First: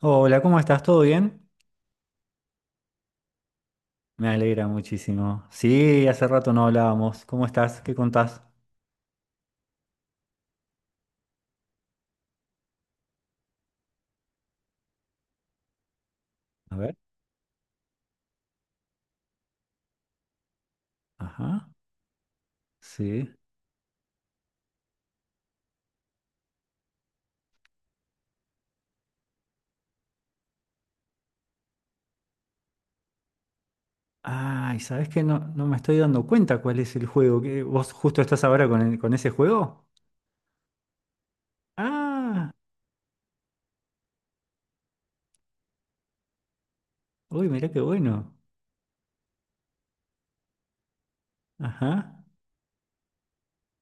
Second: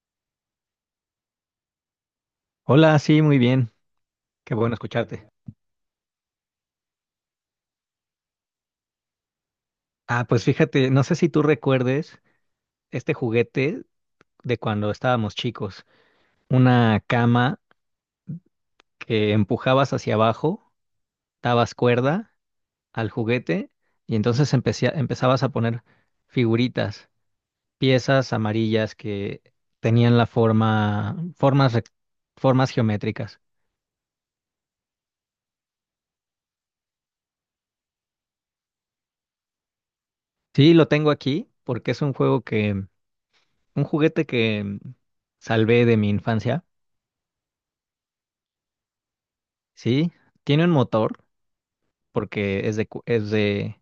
Hola, ¿cómo estás? ¿Todo bien? Hola, sí, muy bien. Me Qué alegra bueno escucharte. muchísimo. Sí, hace rato no hablábamos. ¿Cómo estás? ¿Qué contás? Ah, pues fíjate, no sé si tú recuerdes este juguete de cuando estábamos chicos. A ver. Una cama que empujabas hacia abajo, Ajá. dabas cuerda al Sí. juguete y entonces empezabas a poner figuritas, piezas amarillas que tenían la formas, formas geométricas. Ay, ¿sabés qué? No, no me estoy dando cuenta cuál es el juego. ¿Vos justo estás ahora con ese juego? Sí, lo tengo aquí porque es un juego Ah, que, un juguete que salvé de mi infancia. uy, mirá qué bueno. Sí, tiene un motor Ajá. porque es de, es de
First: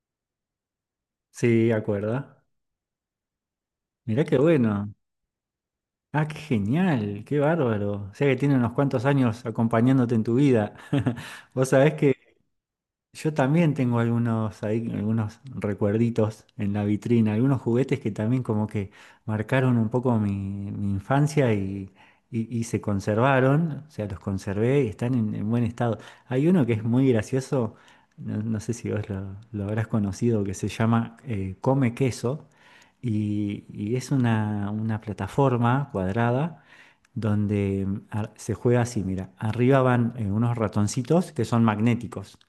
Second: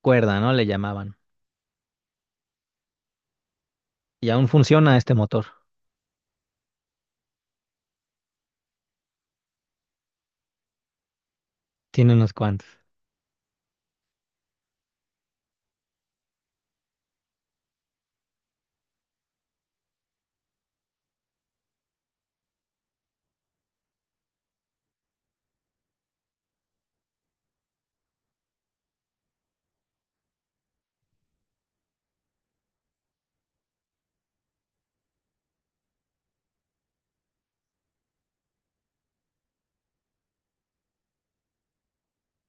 cuerda, ¿no? Le llamaban. Sí, acuerda. Mirá Y qué aún bueno. funciona este motor. Ah, qué genial, qué bárbaro. O sea que tiene unos cuantos años acompañándote en tu vida. Vos sabés Tiene que, unos cuantos. yo también tengo algunos ahí, algunos recuerditos en la vitrina, algunos juguetes que también como que marcaron un poco mi infancia y se conservaron, o sea, los conservé y están en buen estado. Hay uno que es muy gracioso, no, no sé si vos lo habrás conocido, que se llama Come Queso y es una plataforma cuadrada donde se juega así, mira, arriba van unos ratoncitos que son magnéticos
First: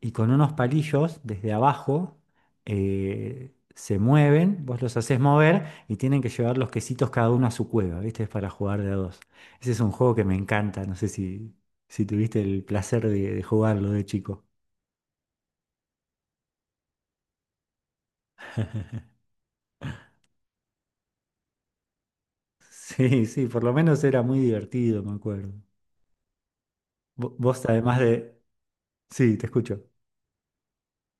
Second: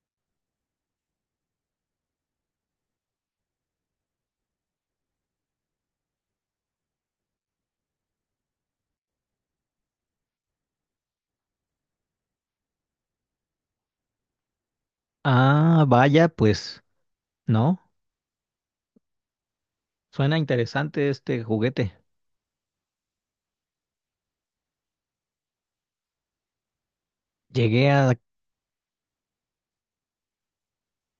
y con unos palillos desde abajo se mueven, vos los haces mover y tienen que llevar los quesitos cada uno a su cueva, ¿viste? Es para jugar de a dos. Ese es un juego que me encanta, no sé si tuviste el placer de jugarlo de chico. Ah, vaya, pues, ¿no? Suena interesante este juguete. Sí, sí, por lo menos era muy divertido, me acuerdo. Vos Llegué además a, de. Sí, te escucho.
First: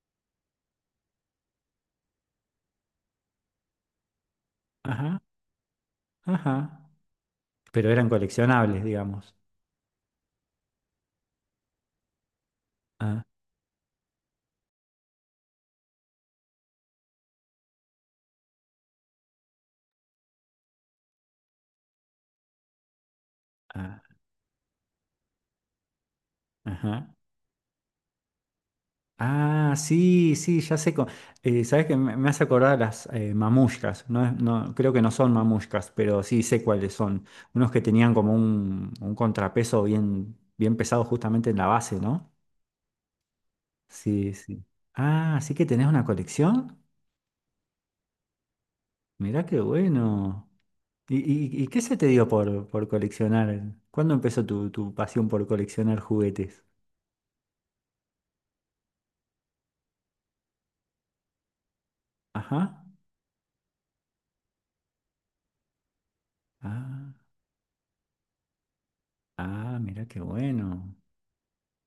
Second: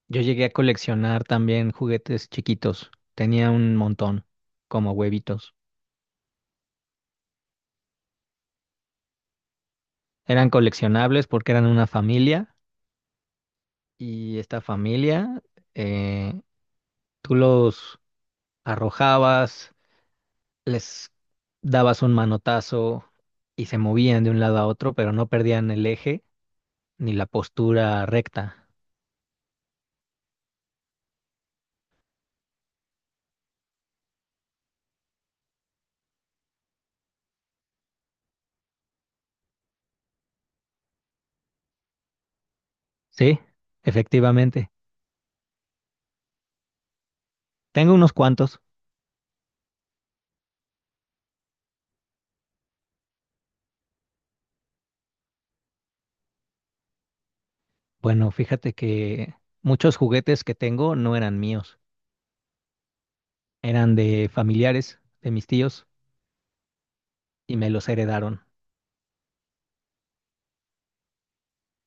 yo llegué a coleccionar también juguetes chiquitos. Tenía un montón, como Ajá, huevitos. ajá. Pero eran coleccionables, digamos. Eran coleccionables porque eran una familia Ah, y esta familia, eh, tú los arrojabas, les dabas un manotazo y se ah, movían de un lado a otro, pero no perdían el eje ni ajá. la postura recta. Ah, sí, sí, ya sé. Sabes que me hace acordar las mamushkas. No, no, creo que no son mamushkas, pero sí sé cuáles son. Unos que tenían como un contrapeso bien, bien pesado justamente en la base, ¿no? Sí, Sí, sí. efectivamente. Ah, sí que tenés una colección. Tengo unos cuantos. Mirá qué bueno. ¿Y qué se te dio por coleccionar? ¿Cuándo empezó tu pasión por coleccionar juguetes? Bueno, fíjate que muchos juguetes que tengo no eran míos, Ajá. eran de familiares, de mis tíos, Ah, y me los heredaron. ah, mirá qué bueno.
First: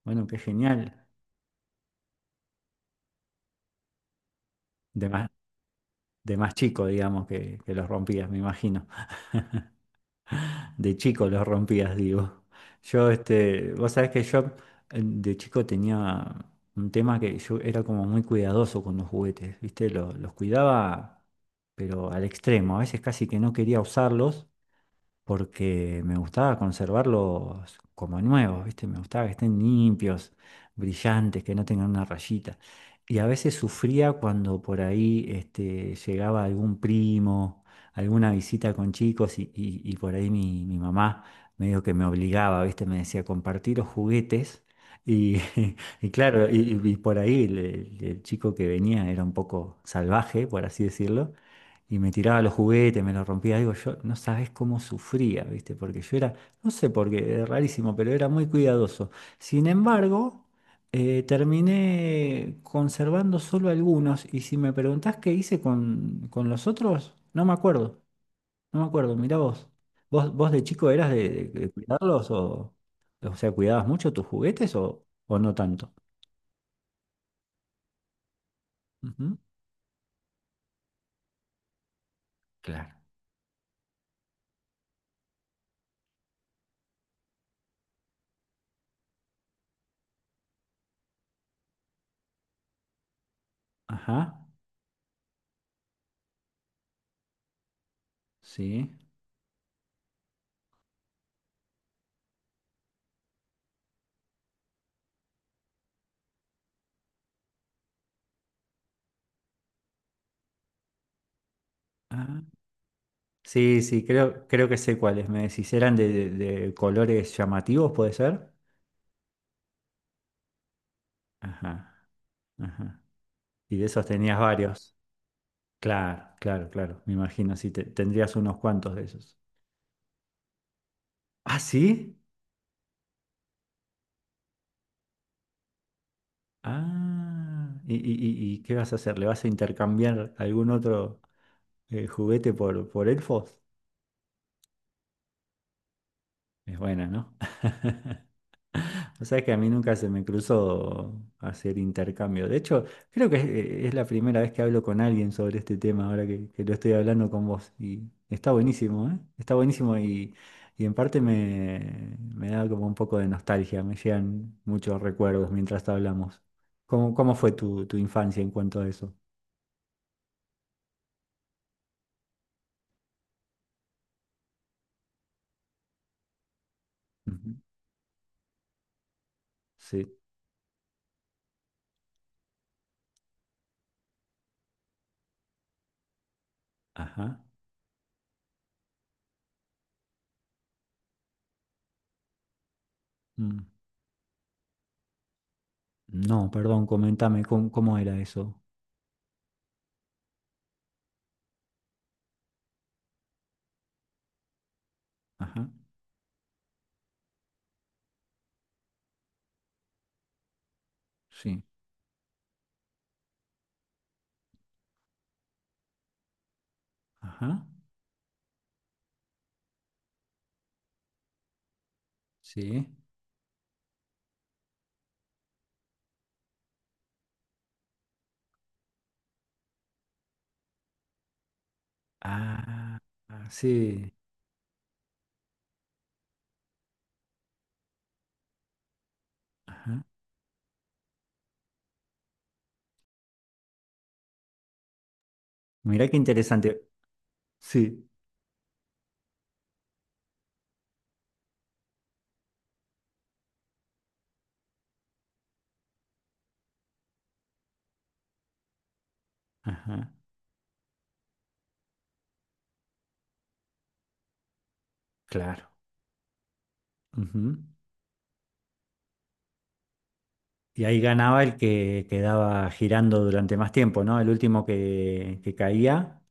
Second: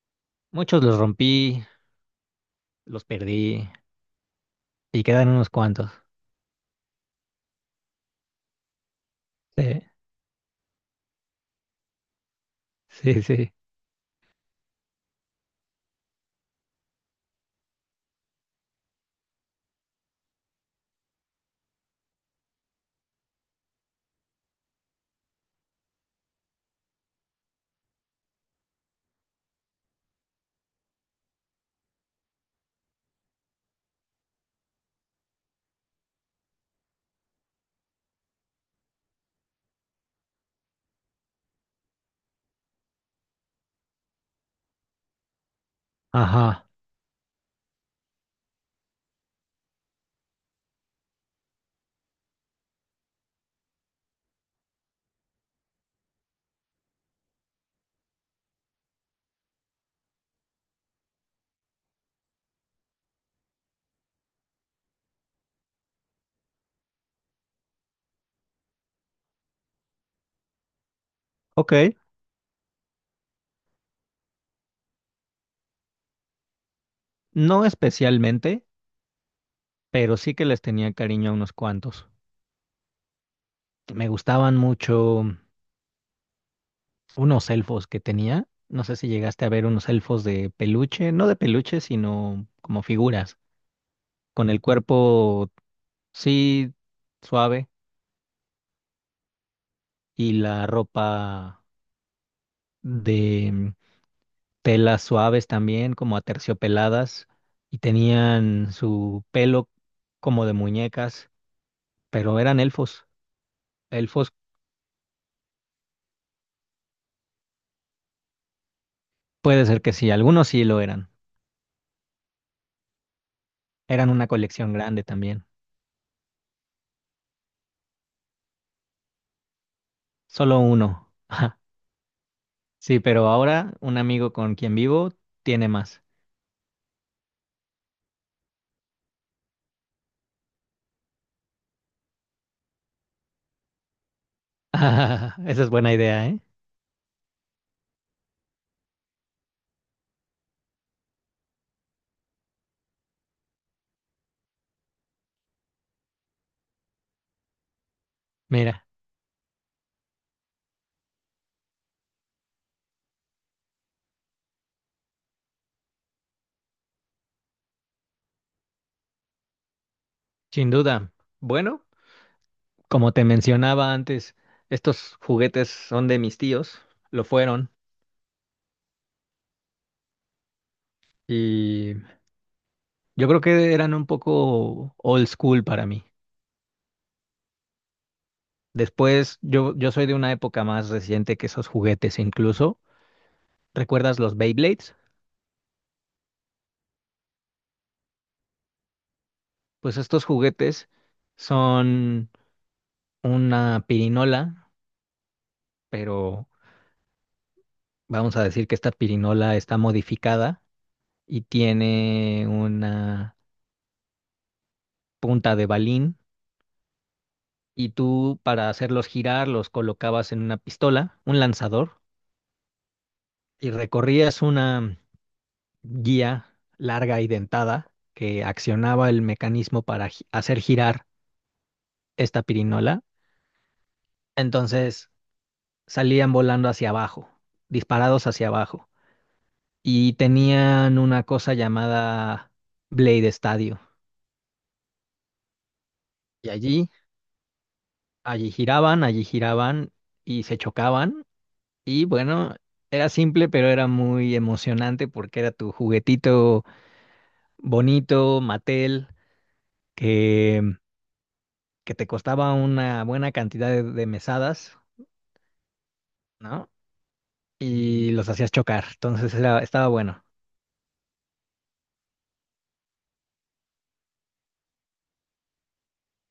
Bueno, qué Muchos los genial. rompí, los perdí, y quedan Dema- unos cuantos. de más chico, digamos, que los rompías, me imagino. Sí, De chico los rompías, digo. Yo, sí, sí. este, vos sabés que yo de chico tenía un tema que yo era como muy cuidadoso con los juguetes, ¿viste? Los cuidaba, pero al extremo. A veces casi que no quería usarlos porque me gustaba conservarlos como nuevos, ¿viste? Me gustaba que estén limpios, brillantes, que no tengan una rayita. Y a veces sufría cuando por ahí este, llegaba algún primo, alguna visita con chicos y por ahí mi mamá medio que me obligaba, ¿viste? Me decía, compartir los juguetes. Y, y claro, Ajá. y por ahí el chico que venía era un poco salvaje, por así decirlo, y me tiraba los juguetes, me los rompía, digo, yo no sabes cómo sufría, ¿viste? Porque yo era, no sé por qué, es rarísimo, pero era muy cuidadoso. Sin embargo, terminé conservando solo algunos, y si me preguntás qué hice con los otros, no me acuerdo, no me acuerdo, mirá vos. ¿Vos de chico eras de Ok, cuidarlos o sea, cuidabas mucho tus juguetes o no tanto? no especialmente, Ujú. pero sí que les tenía cariño a unos cuantos. Claro. Me gustaban mucho unos elfos que tenía. No sé si llegaste a ver unos elfos de peluche, no de peluche, sino como figuras, Ajá, con el cuerpo, sí, suave, sí. y la ropa de telas suaves también, como aterciopeladas, y tenían su pelo como de muñecas, pero Ah. eran elfos. Sí, sí, Elfos, creo, creo que sé cuáles. Me decís, eran de colores llamativos, ¿puede ser? puede ser que sí, algunos sí lo eran. Ajá, ajá. Y de esos Eran una tenías colección varios. grande también. Claro, claro, claro. Me imagino, sí, tendrías unos cuantos de esos. Solo uno. ¿Ah, sí? Sí, pero ahora un amigo con quien vivo tiene más. Ah, ¿y qué vas a hacer? ¿Le vas a intercambiar algún otro juguete por elfos? Ah, esa es buena idea, ¿eh? Es buena, ¿no? O sea que a mí nunca se me cruzó hacer intercambio. De hecho, creo que es la primera vez que hablo con alguien sobre este tema, ahora que lo estoy hablando con vos. Y está Mira, buenísimo, ¿eh? Está buenísimo y en parte me da como un poco de nostalgia, me llegan muchos recuerdos mientras hablamos. ¿Cómo fue tu infancia en cuanto a eso? sin duda. Bueno, como te mencionaba antes, estos juguetes son de mis tíos, lo Ujú. fueron, Sí, y yo creo que eran un poco old school para mí. ajá. Después, yo soy de una época más reciente que esos juguetes incluso. Mm. ¿Recuerdas los Beyblades? No, perdón, comentame cómo era eso. Pues estos juguetes son una pirinola, Ajá, pero vamos a decir que esta pirinola está modificada y sí, tiene una punta de balín ajá, y tú para hacerlos girar los colocabas en una pistola, un lanzador, sí. y recorrías una guía larga y dentada que accionaba el mecanismo para hacer girar esta Ah, pirinola. ah, sí. Entonces salían volando hacia abajo, disparados hacia abajo, Ajá. y tenían una cosa llamada Blade Stadio. Mira qué Y interesante. allí Sí. Allí giraban y se chocaban. Y bueno, era simple, pero era muy emocionante porque era tu juguetito bonito, Mattel, Ajá. que, que te costaba una buena cantidad de mesadas, Claro. ¿no? Ujú. Y los hacías chocar. Entonces era, estaba bueno. Y ahí ganaba el que quedaba girando durante más tiempo, ¿no? El último que caía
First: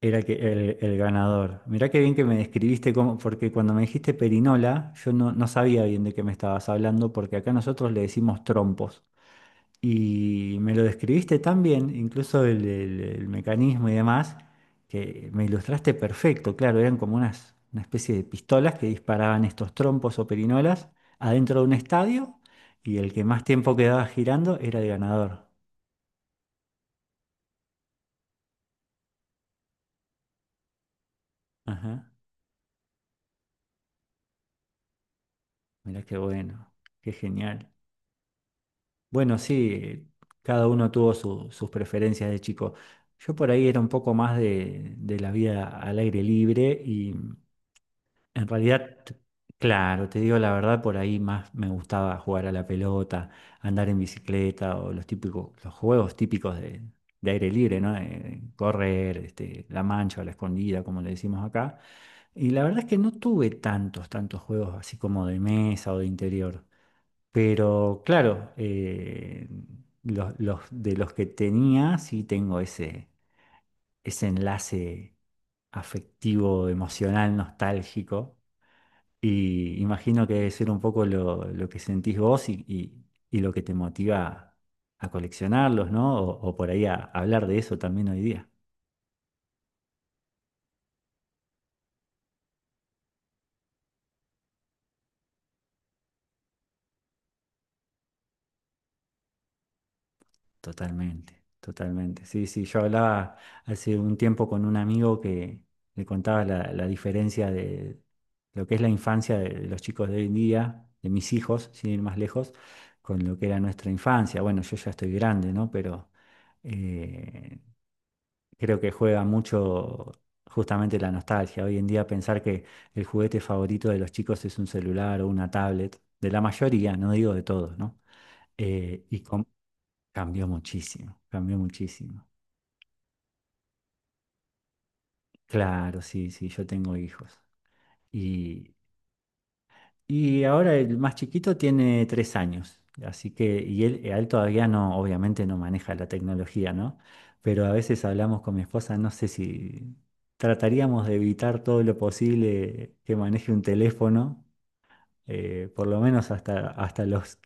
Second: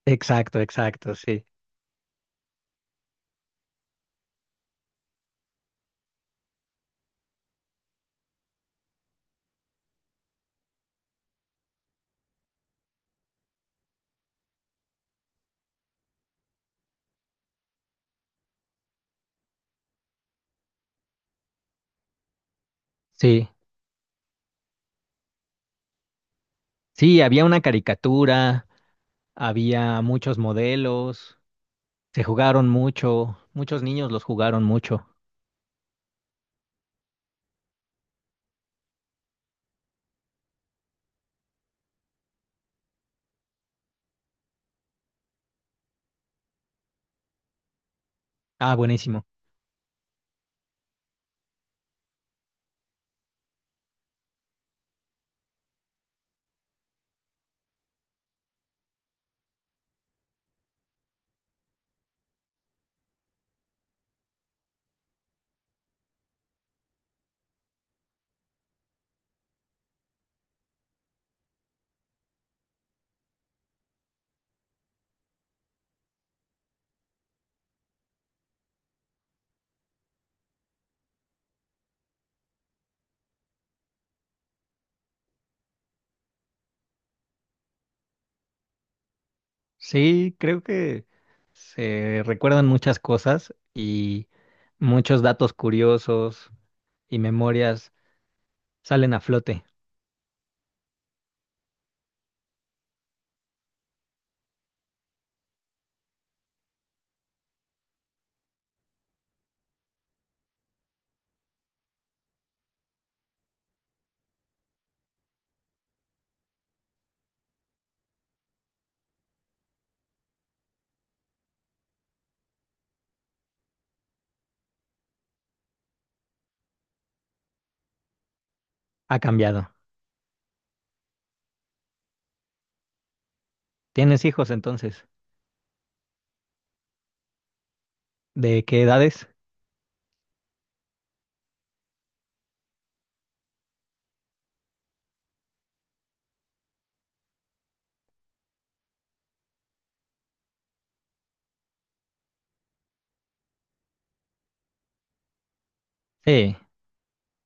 era el, que- Exacto, el- el exacto, sí. ganador. Mirá qué bien que me describiste, porque cuando me dijiste perinola, yo no sabía bien de qué me estabas hablando, porque acá nosotros le decimos trompos. Y me lo describiste tan bien, incluso el mecanismo y demás, que me ilustraste perfecto. Claro, eran como una especie de pistolas que disparaban estos trompos o perinolas adentro de un estadio y el que más Sí, tiempo quedaba girando era el ganador. sí, había una caricatura, había muchos modelos, Ajá, se jugaron mucho, muchos niños los jugaron mucho. mirá qué bueno, qué genial. Bueno, sí, cada uno tuvo sus preferencias de chico. Yo por ahí era un poco más de la vida al aire libre. En Ah, realidad, buenísimo. claro, te digo la verdad, por ahí más me gustaba jugar a la pelota, andar en bicicleta o los típicos, los juegos típicos de aire libre, ¿no? Correr, este, la mancha o la escondida, como le decimos acá. Y la verdad es que no tuve tantos, tantos juegos así como de mesa o de interior. Pero claro, de los que tenía, sí tengo ese enlace afectivo, emocional, nostálgico y imagino que debe ser un poco lo que sentís vos y lo que te motiva a coleccionarlos, ¿no? O por ahí a hablar de eso también hoy día. Sí, creo que se recuerdan muchas cosas y muchos datos curiosos y memorias salen a flote. Totalmente, totalmente. Sí, sí, yo hablaba hace un tiempo con un amigo que le contaba la diferencia de lo que es la infancia de los chicos de hoy en día, de mis hijos, sin ir más lejos, con lo que era nuestra infancia. Bueno, yo ya estoy grande, ¿no? Pero eh, creo que juega mucho justamente la nostalgia. Hoy en día pensar que el juguete favorito de los chicos es un celular o una tablet, de la mayoría, no digo de todos, ¿no? Eh, Ha y com- cambiado. cambió muchísimo, cambió muchísimo. ¿Tienes hijos entonces? Claro, sí, sí, yo tengo hijos. ¿De Y, qué edades? y ahora el más chiquito tiene 3 años, así que, y él, a él todavía no, obviamente no maneja la tecnología, ¿no? Pero a veces hablamos con mi esposa, no sé si trataríamos de evitar todo lo posible que maneje un teléfono por lo menos Sí, hasta los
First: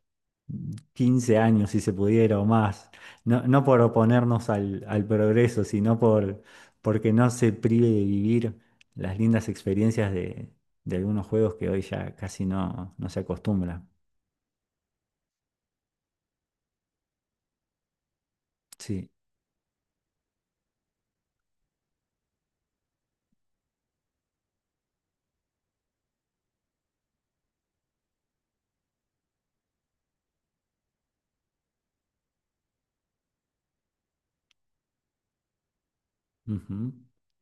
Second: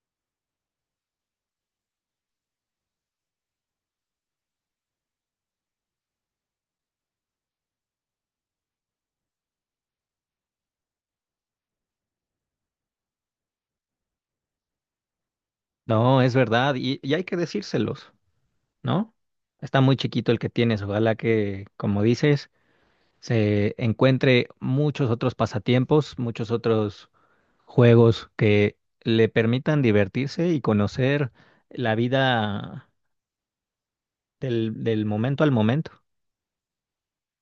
15 años, si se pudiera o más, no, no por oponernos al progreso, sino porque no se prive de vivir las lindas experiencias de algunos juegos que hoy ya casi no se acostumbra. no, es verdad y hay que decírselos, Sí, ¿no? Está muy chiquito el que tienes. Ojalá que, como dices, se encuentre muchos otros pasatiempos, muchos otros juegos que le permitan divertirse y conocer la vida del, del momento al momento. ujú.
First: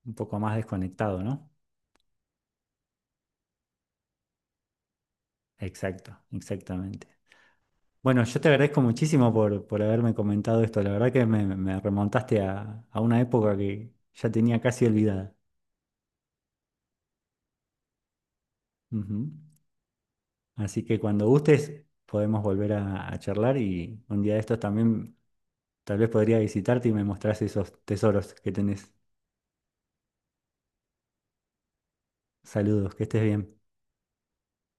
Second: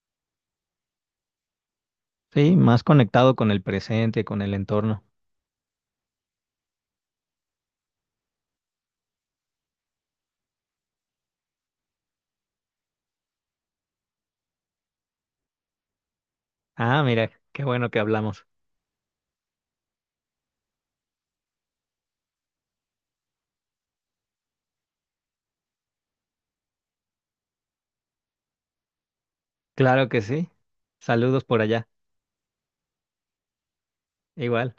Un poco más desconectado, ¿no? Sí, más conectado con el presente, con el entorno. Exacto, exactamente. Bueno, yo te agradezco muchísimo por haberme comentado esto. La verdad que me remontaste a una época que ya tenía casi olvidada. Ah, mira, qué bueno que hablamos. Ujú. Así que cuando gustes podemos volver a charlar y un día de estos también tal vez podría visitarte y me mostrás esos tesoros que tenés. Claro que sí. Saludos por allá. Saludos, que estés bien. Igual.